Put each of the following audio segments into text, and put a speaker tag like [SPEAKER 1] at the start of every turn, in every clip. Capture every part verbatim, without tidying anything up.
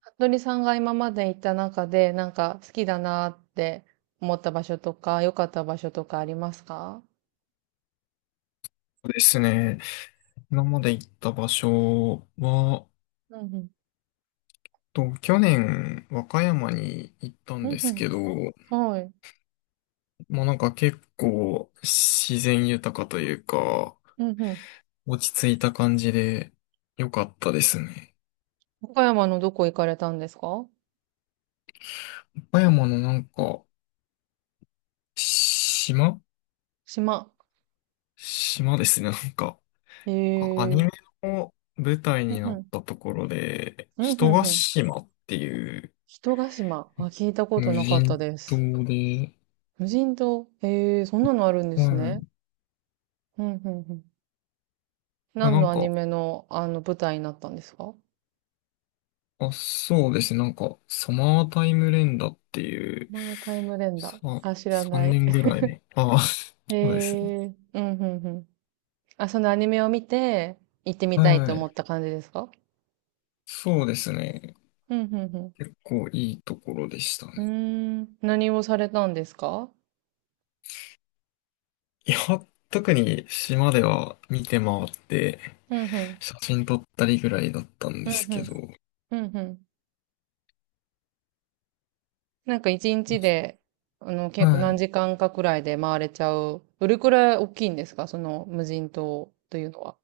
[SPEAKER 1] 服部さんが今まで行った中で、なんか好きだなって思った場所とか、良かった場所とかありますか？
[SPEAKER 2] そうですね。今まで行った場所は、
[SPEAKER 1] うんうん。
[SPEAKER 2] と、去年、和歌山に行ったん
[SPEAKER 1] うん
[SPEAKER 2] で
[SPEAKER 1] う
[SPEAKER 2] す
[SPEAKER 1] ん。
[SPEAKER 2] けど、
[SPEAKER 1] はい。
[SPEAKER 2] まあなんか結構自然豊かというか、
[SPEAKER 1] うんうん。
[SPEAKER 2] 落ち着いた感じで良かったですね。
[SPEAKER 1] 岡山のどこ行かれたんですか？
[SPEAKER 2] 和歌山のなんか、島
[SPEAKER 1] 島。
[SPEAKER 2] 島ですね。なんか、
[SPEAKER 1] へ
[SPEAKER 2] あアニメ
[SPEAKER 1] え。
[SPEAKER 2] の舞台
[SPEAKER 1] うん
[SPEAKER 2] にな
[SPEAKER 1] う
[SPEAKER 2] っ
[SPEAKER 1] ん。
[SPEAKER 2] たところで、
[SPEAKER 1] うん
[SPEAKER 2] 人
[SPEAKER 1] うん
[SPEAKER 2] が
[SPEAKER 1] うん。
[SPEAKER 2] 島っていう
[SPEAKER 1] 人ヶ島。あ、聞いたこと
[SPEAKER 2] 無
[SPEAKER 1] なかった
[SPEAKER 2] 人
[SPEAKER 1] です。
[SPEAKER 2] 島で、
[SPEAKER 1] 無人島。へえ、そんなのあるんで
[SPEAKER 2] う
[SPEAKER 1] すね。
[SPEAKER 2] ん。
[SPEAKER 1] うんうんうん。何
[SPEAKER 2] な
[SPEAKER 1] の
[SPEAKER 2] ん
[SPEAKER 1] アニ
[SPEAKER 2] か、
[SPEAKER 1] メの、あの、舞台になったんですか？
[SPEAKER 2] あ、そうですね。なんか、サマータイム連打っていう、
[SPEAKER 1] まあ、タイムレンダ
[SPEAKER 2] さ、
[SPEAKER 1] ー。あ、知らな
[SPEAKER 2] 3
[SPEAKER 1] い。
[SPEAKER 2] 年ぐらいね。ああ、
[SPEAKER 1] へ
[SPEAKER 2] そうですね。
[SPEAKER 1] え。うんうんうん。あ、そのアニメを見て、行ってみたい
[SPEAKER 2] は
[SPEAKER 1] と思
[SPEAKER 2] い。
[SPEAKER 1] った感じですか？
[SPEAKER 2] そうですね。
[SPEAKER 1] うん、うん、
[SPEAKER 2] 結構いいところでした
[SPEAKER 1] うん。う
[SPEAKER 2] ね。
[SPEAKER 1] ーん、何をされたんですか？
[SPEAKER 2] いや、特に島では見て回って、
[SPEAKER 1] うん、うん、
[SPEAKER 2] 写真撮ったりぐらいだったん
[SPEAKER 1] う
[SPEAKER 2] で
[SPEAKER 1] ん、
[SPEAKER 2] す
[SPEAKER 1] う
[SPEAKER 2] け
[SPEAKER 1] ん、
[SPEAKER 2] ど。
[SPEAKER 1] うん、うん。なんか一日で、あの、結構何
[SPEAKER 2] は
[SPEAKER 1] 時間かくらいで回れちゃう。どれくらい大きいんですか、その無人島というのは。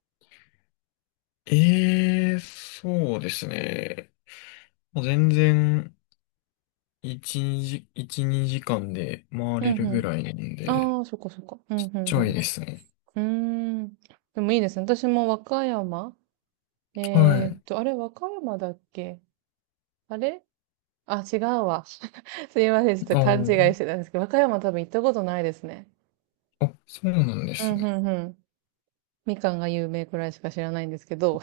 [SPEAKER 2] い。ええ、そうですね。もう全然、いち、にじ、いち、にじかんで回
[SPEAKER 1] う
[SPEAKER 2] れ
[SPEAKER 1] ん、
[SPEAKER 2] る
[SPEAKER 1] う
[SPEAKER 2] ぐ
[SPEAKER 1] ん。
[SPEAKER 2] らいなんで、
[SPEAKER 1] ああ、そっかそっか。うん、うん、う
[SPEAKER 2] ちょい
[SPEAKER 1] ん。
[SPEAKER 2] ですね。
[SPEAKER 1] うーん。でもいいですね。私も和歌山、
[SPEAKER 2] は
[SPEAKER 1] えー
[SPEAKER 2] い。
[SPEAKER 1] っと、あれ、和歌山だっけ？あれ、あ、違うわ。すいません、ちょっと
[SPEAKER 2] あ
[SPEAKER 1] 勘違いしてたんですけど、和歌山多分行ったことないですね。
[SPEAKER 2] あ、あ、そうなんで
[SPEAKER 1] う
[SPEAKER 2] す
[SPEAKER 1] ん、う
[SPEAKER 2] ね。
[SPEAKER 1] ん、うん。みかんが有名くらいしか知らないんですけど。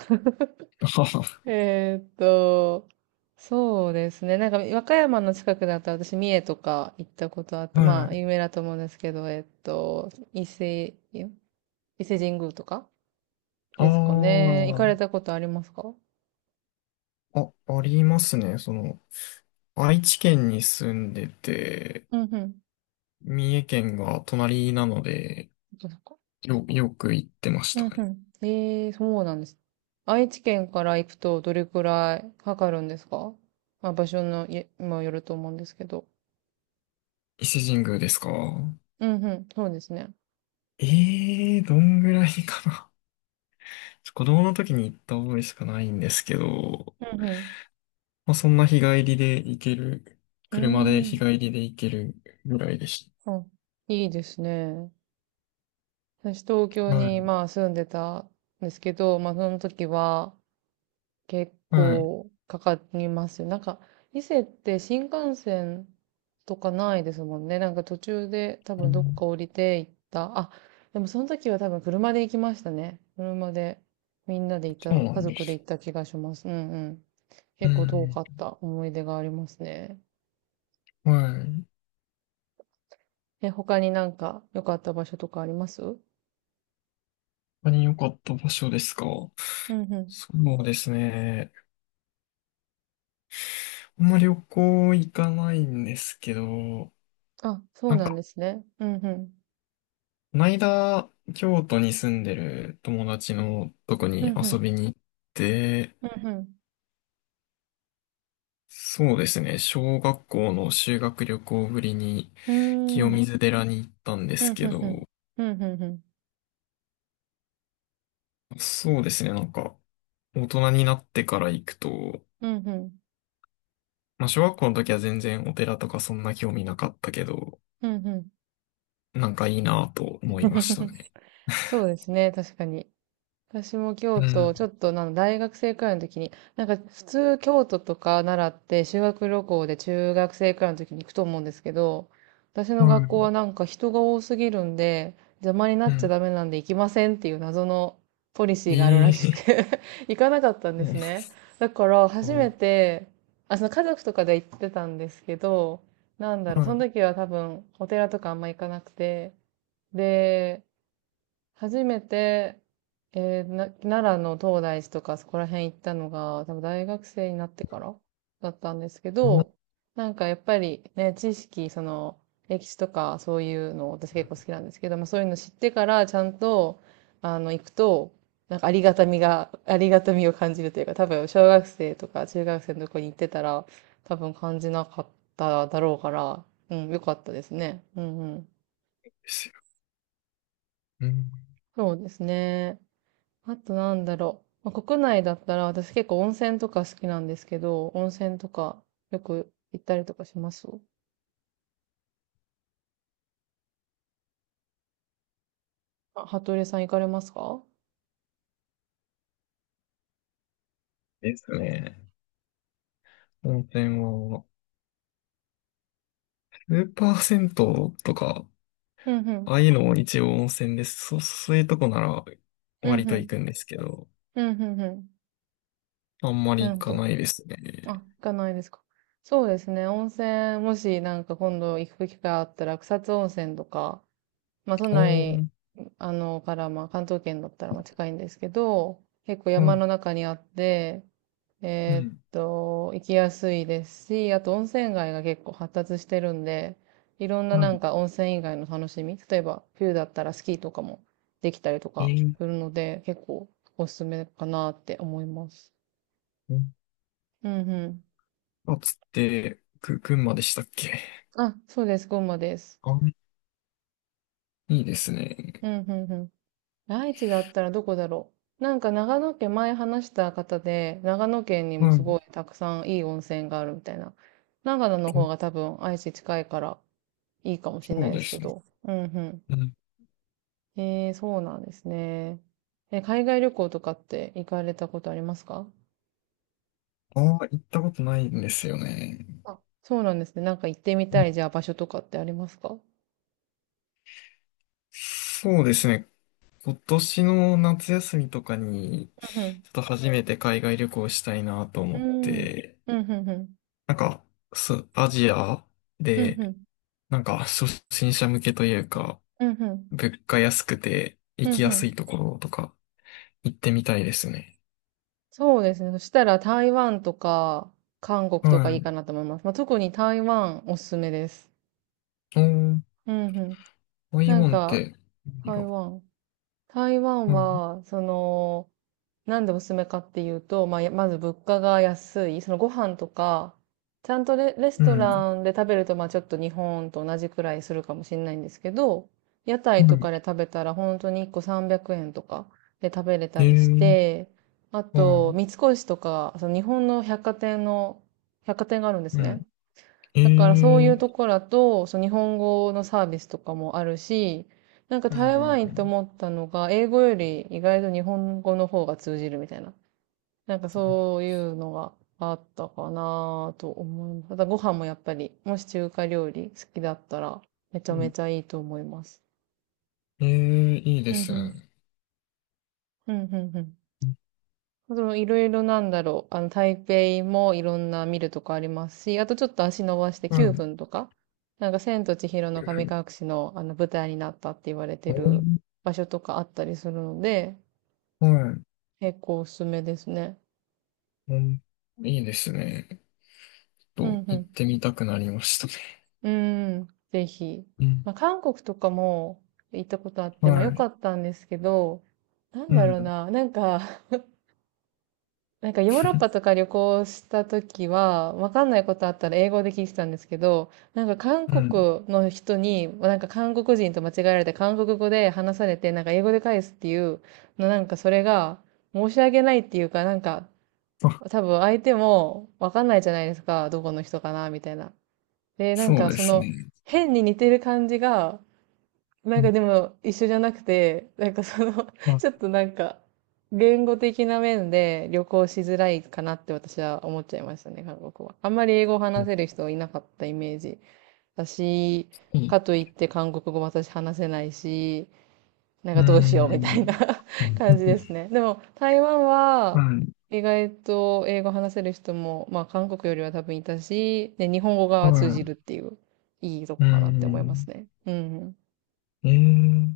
[SPEAKER 2] はは
[SPEAKER 1] えーっと、そうですね。なんか、和歌山の近くだったら私、三重とか行ったことあって、
[SPEAKER 2] は
[SPEAKER 1] まあ、
[SPEAKER 2] い。
[SPEAKER 1] 有名だと思うんですけど、えーっと、伊勢、伊勢神宮とかで
[SPEAKER 2] あ
[SPEAKER 1] すかね。行かれたことありますか？
[SPEAKER 2] あ、あ、ありますね。その、愛知県に住んでて、
[SPEAKER 1] うんうん。
[SPEAKER 2] 三重県が隣なので、
[SPEAKER 1] そっかそっか、
[SPEAKER 2] よ、よく行ってまし
[SPEAKER 1] う
[SPEAKER 2] た
[SPEAKER 1] んう
[SPEAKER 2] ね。
[SPEAKER 1] ん。ええ、そうなんです。愛知県から行くとどれくらいかかるんですか？まあ場所のいにもよると思うんですけど。
[SPEAKER 2] 伊勢神宮ですか？
[SPEAKER 1] うんうん、そうですね。
[SPEAKER 2] ええー、どんぐらいかな。子供の時に行った覚えしかないんですけど、
[SPEAKER 1] うん
[SPEAKER 2] まあ、そんな日帰りで行ける、
[SPEAKER 1] うん。
[SPEAKER 2] 車で
[SPEAKER 1] うー
[SPEAKER 2] 日
[SPEAKER 1] ん。
[SPEAKER 2] 帰りで行けるぐらいでし
[SPEAKER 1] あ、いいですね。私東京
[SPEAKER 2] た。はい。
[SPEAKER 1] にまあ住んでたんですけど、まあその時は、結
[SPEAKER 2] はい。
[SPEAKER 1] 構かかりますよ。なんか、伊勢って新幹線とかないですもんね。なんか途中で多
[SPEAKER 2] う
[SPEAKER 1] 分どっ
[SPEAKER 2] ん、
[SPEAKER 1] か降りて行った。あ、でもその時は多分車で行きましたね。車で、みんなで行っ
[SPEAKER 2] そ
[SPEAKER 1] た、
[SPEAKER 2] うな
[SPEAKER 1] 家
[SPEAKER 2] んで
[SPEAKER 1] 族で行
[SPEAKER 2] す。
[SPEAKER 1] った気がします。うんうん。
[SPEAKER 2] う
[SPEAKER 1] 結構遠
[SPEAKER 2] ん。
[SPEAKER 1] かった思い出がありますね。
[SPEAKER 2] はい。
[SPEAKER 1] え、他になんか良かった場所とかあります？うん
[SPEAKER 2] 他に良かった場所ですか？
[SPEAKER 1] うん。
[SPEAKER 2] そうですね。あんまり旅行行かないんですけど、
[SPEAKER 1] あ、そう
[SPEAKER 2] なん
[SPEAKER 1] なん
[SPEAKER 2] か、
[SPEAKER 1] ですね。うんうん。
[SPEAKER 2] この間、京都に住んでる友達のとこ
[SPEAKER 1] うん
[SPEAKER 2] に
[SPEAKER 1] うん。
[SPEAKER 2] 遊びに行って、
[SPEAKER 1] うん
[SPEAKER 2] そうですね。小学校の修学旅行ぶりに
[SPEAKER 1] うん。う
[SPEAKER 2] 清
[SPEAKER 1] ーん。
[SPEAKER 2] 水寺に行ったんで
[SPEAKER 1] う
[SPEAKER 2] す
[SPEAKER 1] ん
[SPEAKER 2] け
[SPEAKER 1] うんうん。
[SPEAKER 2] ど、
[SPEAKER 1] うんうんうん。
[SPEAKER 2] そうですね。なんか、大人になってから行くと、
[SPEAKER 1] うんうん。
[SPEAKER 2] まあ、小学校の時は全然お寺とかそんな興味なかったけど、
[SPEAKER 1] うんうん。
[SPEAKER 2] なんかいいなと思いました ね。
[SPEAKER 1] そうですね、確かに。私も
[SPEAKER 2] う
[SPEAKER 1] 京都、
[SPEAKER 2] ん。
[SPEAKER 1] ちょっとなん大学生くらいの時に、なんか普通京都とか奈良って修学旅行で中学生くらいの時に行くと思うんですけど、私
[SPEAKER 2] は
[SPEAKER 1] の学校は
[SPEAKER 2] い。
[SPEAKER 1] なんか人が多すぎるんで、邪魔にな
[SPEAKER 2] う
[SPEAKER 1] っちゃ
[SPEAKER 2] ん。
[SPEAKER 1] ダメなんで行きませんっていう謎のポリシ
[SPEAKER 2] い
[SPEAKER 1] ーがあるらしく
[SPEAKER 2] い。
[SPEAKER 1] て 行かなかったんで
[SPEAKER 2] う
[SPEAKER 1] す
[SPEAKER 2] ん。
[SPEAKER 1] ね。だから
[SPEAKER 2] そ
[SPEAKER 1] 初
[SPEAKER 2] う、
[SPEAKER 1] めて、あ、その家族とかで行ってたんですけど、なんだろ
[SPEAKER 2] は
[SPEAKER 1] う、そ
[SPEAKER 2] い、
[SPEAKER 1] の時は多分お寺とかあんま行かなくて、で、初めて、えーな、奈良の東大寺とかそこら辺行ったのが、多分大学生になってからだったんですけ
[SPEAKER 2] そう
[SPEAKER 1] ど、なんかやっぱりね、知識、その、歴史とかそういうの私結構好きなんですけど、まあそういうの知ってからちゃんと、あの、行くと、なんかありがたみが、ありがたみを感じるというか、多分小学生とか中学生のとこに行ってたら、多分感じなかっただろうから、うん、よかったですね。うんうん。
[SPEAKER 2] ですよ。うん。
[SPEAKER 1] そうですね。あとなんだろう。まあ、国内だったら私結構温泉とか好きなんですけど、温泉とかよく行ったりとかします？あ、服部さん行かれますか？
[SPEAKER 2] ですね。温泉は、スーパー銭湯とか、
[SPEAKER 1] うんう
[SPEAKER 2] あ
[SPEAKER 1] ん。
[SPEAKER 2] あいうのも一応温泉です。そ、そういうとこなら
[SPEAKER 1] う
[SPEAKER 2] 割
[SPEAKER 1] んう
[SPEAKER 2] と
[SPEAKER 1] ん。
[SPEAKER 2] 行くんですけど、
[SPEAKER 1] うんうんうん。
[SPEAKER 2] あんま
[SPEAKER 1] な
[SPEAKER 2] り
[SPEAKER 1] る
[SPEAKER 2] 行
[SPEAKER 1] ほ
[SPEAKER 2] か
[SPEAKER 1] ど。
[SPEAKER 2] ないです
[SPEAKER 1] あ、
[SPEAKER 2] ね。
[SPEAKER 1] 行かないですか。そうですね。温泉、もしなんか今度行く機会あったら草津温泉とか、まあ、都
[SPEAKER 2] おー、
[SPEAKER 1] 内、
[SPEAKER 2] う、
[SPEAKER 1] あの、から、まあ、関東圏だったら、まあ、近いんですけど、結構
[SPEAKER 2] は
[SPEAKER 1] 山
[SPEAKER 2] い。
[SPEAKER 1] の中にあって、
[SPEAKER 2] う
[SPEAKER 1] えーっ
[SPEAKER 2] ん。
[SPEAKER 1] と、行きやすいですし、あと温泉街が結構発達してるんで、いろんななん
[SPEAKER 2] は
[SPEAKER 1] か温泉以外の楽しみ、例えば冬だったらスキーとかもできたりと
[SPEAKER 2] い。
[SPEAKER 1] か
[SPEAKER 2] えー、
[SPEAKER 1] するので、結構おすすめかなって思います。
[SPEAKER 2] うん、
[SPEAKER 1] うんうん。
[SPEAKER 2] あつって、ぐ、群馬でしたっけ？
[SPEAKER 1] あ、そうです、群馬です。
[SPEAKER 2] あ、いいですね。
[SPEAKER 1] うんうんうん。愛知だったらどこだろう。なんか長野県、前話した方で、長野県にも
[SPEAKER 2] は
[SPEAKER 1] す
[SPEAKER 2] い。
[SPEAKER 1] ごいたくさんいい温泉があるみたいな。長野の
[SPEAKER 2] う
[SPEAKER 1] 方
[SPEAKER 2] ん、
[SPEAKER 1] が多分愛知近いからいいかもしれな
[SPEAKER 2] そう
[SPEAKER 1] いで
[SPEAKER 2] で
[SPEAKER 1] すけ
[SPEAKER 2] すね。
[SPEAKER 1] ど。うんう
[SPEAKER 2] うん、
[SPEAKER 1] ん。えー、そうなんですね。え、海外旅行とかって行かれたことありますか？
[SPEAKER 2] ああ、行ったことないんですよね。
[SPEAKER 1] あ、そうなんですね。なんか行ってみ
[SPEAKER 2] う
[SPEAKER 1] た
[SPEAKER 2] ん、
[SPEAKER 1] い、じゃあ場所とかってありますか？
[SPEAKER 2] そうですね。今年の夏休みとかに、
[SPEAKER 1] うん
[SPEAKER 2] ちょっと初めて海外旅行したいなと
[SPEAKER 1] う
[SPEAKER 2] 思っ
[SPEAKER 1] ん。うん。
[SPEAKER 2] て、
[SPEAKER 1] うんうんうん。
[SPEAKER 2] なんか、すアジア
[SPEAKER 1] うん
[SPEAKER 2] で、
[SPEAKER 1] うん。
[SPEAKER 2] なんか、初心者向けというか、
[SPEAKER 1] うんうん。
[SPEAKER 2] 物価安くて
[SPEAKER 1] う
[SPEAKER 2] 行
[SPEAKER 1] ん
[SPEAKER 2] き
[SPEAKER 1] う
[SPEAKER 2] やすい
[SPEAKER 1] ん。
[SPEAKER 2] ところとか行ってみたいですね。
[SPEAKER 1] そうですね。そしたら台湾とか韓国とかい
[SPEAKER 2] は
[SPEAKER 1] いか
[SPEAKER 2] い。
[SPEAKER 1] なと思います。まあ、特に台湾おすすめです。
[SPEAKER 2] おー、
[SPEAKER 1] うんうん。
[SPEAKER 2] ああいう
[SPEAKER 1] なん
[SPEAKER 2] んっ
[SPEAKER 1] か、
[SPEAKER 2] て、いい
[SPEAKER 1] 台
[SPEAKER 2] よ、
[SPEAKER 1] 湾。台湾
[SPEAKER 2] はい。
[SPEAKER 1] は、その、なんでおすすめかっていうと、まあ、やまず物価が安い、そのご飯とか、ちゃんとレ、レス
[SPEAKER 2] う
[SPEAKER 1] ト
[SPEAKER 2] ん。
[SPEAKER 1] ランで食べると、まあちょっと日本と同じくらいするかもしれないんですけど、屋台とかで
[SPEAKER 2] は
[SPEAKER 1] 食べたら本当にいっこさんびゃくえんとかで食べれ
[SPEAKER 2] い。
[SPEAKER 1] た
[SPEAKER 2] え
[SPEAKER 1] りし
[SPEAKER 2] ー、
[SPEAKER 1] て、あ
[SPEAKER 2] は
[SPEAKER 1] と、
[SPEAKER 2] い。
[SPEAKER 1] 三越とか、その日本の百貨店の、百貨店があるんです
[SPEAKER 2] うん。
[SPEAKER 1] ね。
[SPEAKER 2] え
[SPEAKER 1] だからそうい
[SPEAKER 2] ー、
[SPEAKER 1] うところだと、そう日本語のサービスとかもあるし、なんか
[SPEAKER 2] う
[SPEAKER 1] 台湾
[SPEAKER 2] ん。
[SPEAKER 1] 行って思ったのが、英語より意外と日本語の方が通じるみたいな。なんかそういうのがあったかなと思います。ただご飯もやっぱり、もし中華料理好きだったら、めちゃ
[SPEAKER 2] う
[SPEAKER 1] め
[SPEAKER 2] ん。
[SPEAKER 1] ちゃいいと思います。
[SPEAKER 2] ええ、いいで
[SPEAKER 1] うん
[SPEAKER 2] す
[SPEAKER 1] うん。
[SPEAKER 2] ね。
[SPEAKER 1] うんうんうん。そのいろいろなんだろう。あの、台北もいろんな見るとこありますし、あとちょっと足伸ばして
[SPEAKER 2] う
[SPEAKER 1] 9
[SPEAKER 2] ん。
[SPEAKER 1] 分とか、なんか千と千尋
[SPEAKER 2] い
[SPEAKER 1] の
[SPEAKER 2] う
[SPEAKER 1] 神
[SPEAKER 2] ふうに、
[SPEAKER 1] 隠しのあの舞台になったって言われてる
[SPEAKER 2] う、
[SPEAKER 1] 場所とかあったりするので、
[SPEAKER 2] はい。
[SPEAKER 1] 結構おすすめですね。
[SPEAKER 2] うん、いいですね。ちょ
[SPEAKER 1] う
[SPEAKER 2] っと、
[SPEAKER 1] んう
[SPEAKER 2] 行っ
[SPEAKER 1] ん。
[SPEAKER 2] てみたくなりましたね。
[SPEAKER 1] うーん、ぜひ。
[SPEAKER 2] うん。
[SPEAKER 1] まあ、韓国とかも行ったことあって、まあ良
[SPEAKER 2] はい。
[SPEAKER 1] かったんですけど、なん
[SPEAKER 2] う
[SPEAKER 1] だろう
[SPEAKER 2] ん。
[SPEAKER 1] な、なんかなんかヨーロッパと か旅行した時は、わかんないことあったら英語で聞いてたんですけど、なんか韓
[SPEAKER 2] うん。
[SPEAKER 1] 国の人に、なんか韓国人と間違えられて韓国語で話されて、なんか英語で返すっていう、のなんかそれが申し訳ないっていうか、なんか
[SPEAKER 2] あ、
[SPEAKER 1] 多分相手もわかんないじゃないですか、どこの人かな、みたいな。で、なん
[SPEAKER 2] そう
[SPEAKER 1] か
[SPEAKER 2] で
[SPEAKER 1] そ
[SPEAKER 2] す
[SPEAKER 1] の
[SPEAKER 2] ね。
[SPEAKER 1] 変に似てる感じが、な
[SPEAKER 2] う
[SPEAKER 1] ん
[SPEAKER 2] ん。
[SPEAKER 1] かでも一緒じゃなくて、なんかその
[SPEAKER 2] ま
[SPEAKER 1] ちょっ
[SPEAKER 2] あ、
[SPEAKER 1] となんか、言語的な面で旅行しづらいかなって私は思っちゃいましたね、韓国は。あんまり英語を話せる人いなかったイメージだし、
[SPEAKER 2] いい。
[SPEAKER 1] かといって韓国語も私話せないし、なん
[SPEAKER 2] う
[SPEAKER 1] かどうしよう
[SPEAKER 2] ー
[SPEAKER 1] みた
[SPEAKER 2] ん。
[SPEAKER 1] いな 感じです ね。でも台湾
[SPEAKER 2] は
[SPEAKER 1] は
[SPEAKER 2] い。
[SPEAKER 1] 意外と英語話せる人も、まあ韓国よりは多分いたし、で、日本語が通
[SPEAKER 2] は
[SPEAKER 1] じるっていう、いいと
[SPEAKER 2] い。う
[SPEAKER 1] こ
[SPEAKER 2] ー
[SPEAKER 1] かなって思います
[SPEAKER 2] ん。
[SPEAKER 1] ね。うん
[SPEAKER 2] ええ、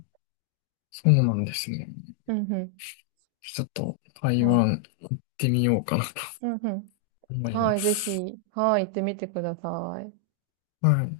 [SPEAKER 2] そうなんですね。
[SPEAKER 1] うん。うんうん。
[SPEAKER 2] ちょっと、台
[SPEAKER 1] はい、
[SPEAKER 2] 湾行ってみようかなと
[SPEAKER 1] うんうん。
[SPEAKER 2] 思い
[SPEAKER 1] は
[SPEAKER 2] ま
[SPEAKER 1] い、ぜ
[SPEAKER 2] す。
[SPEAKER 1] ひ、はい、行ってみてください。
[SPEAKER 2] はい。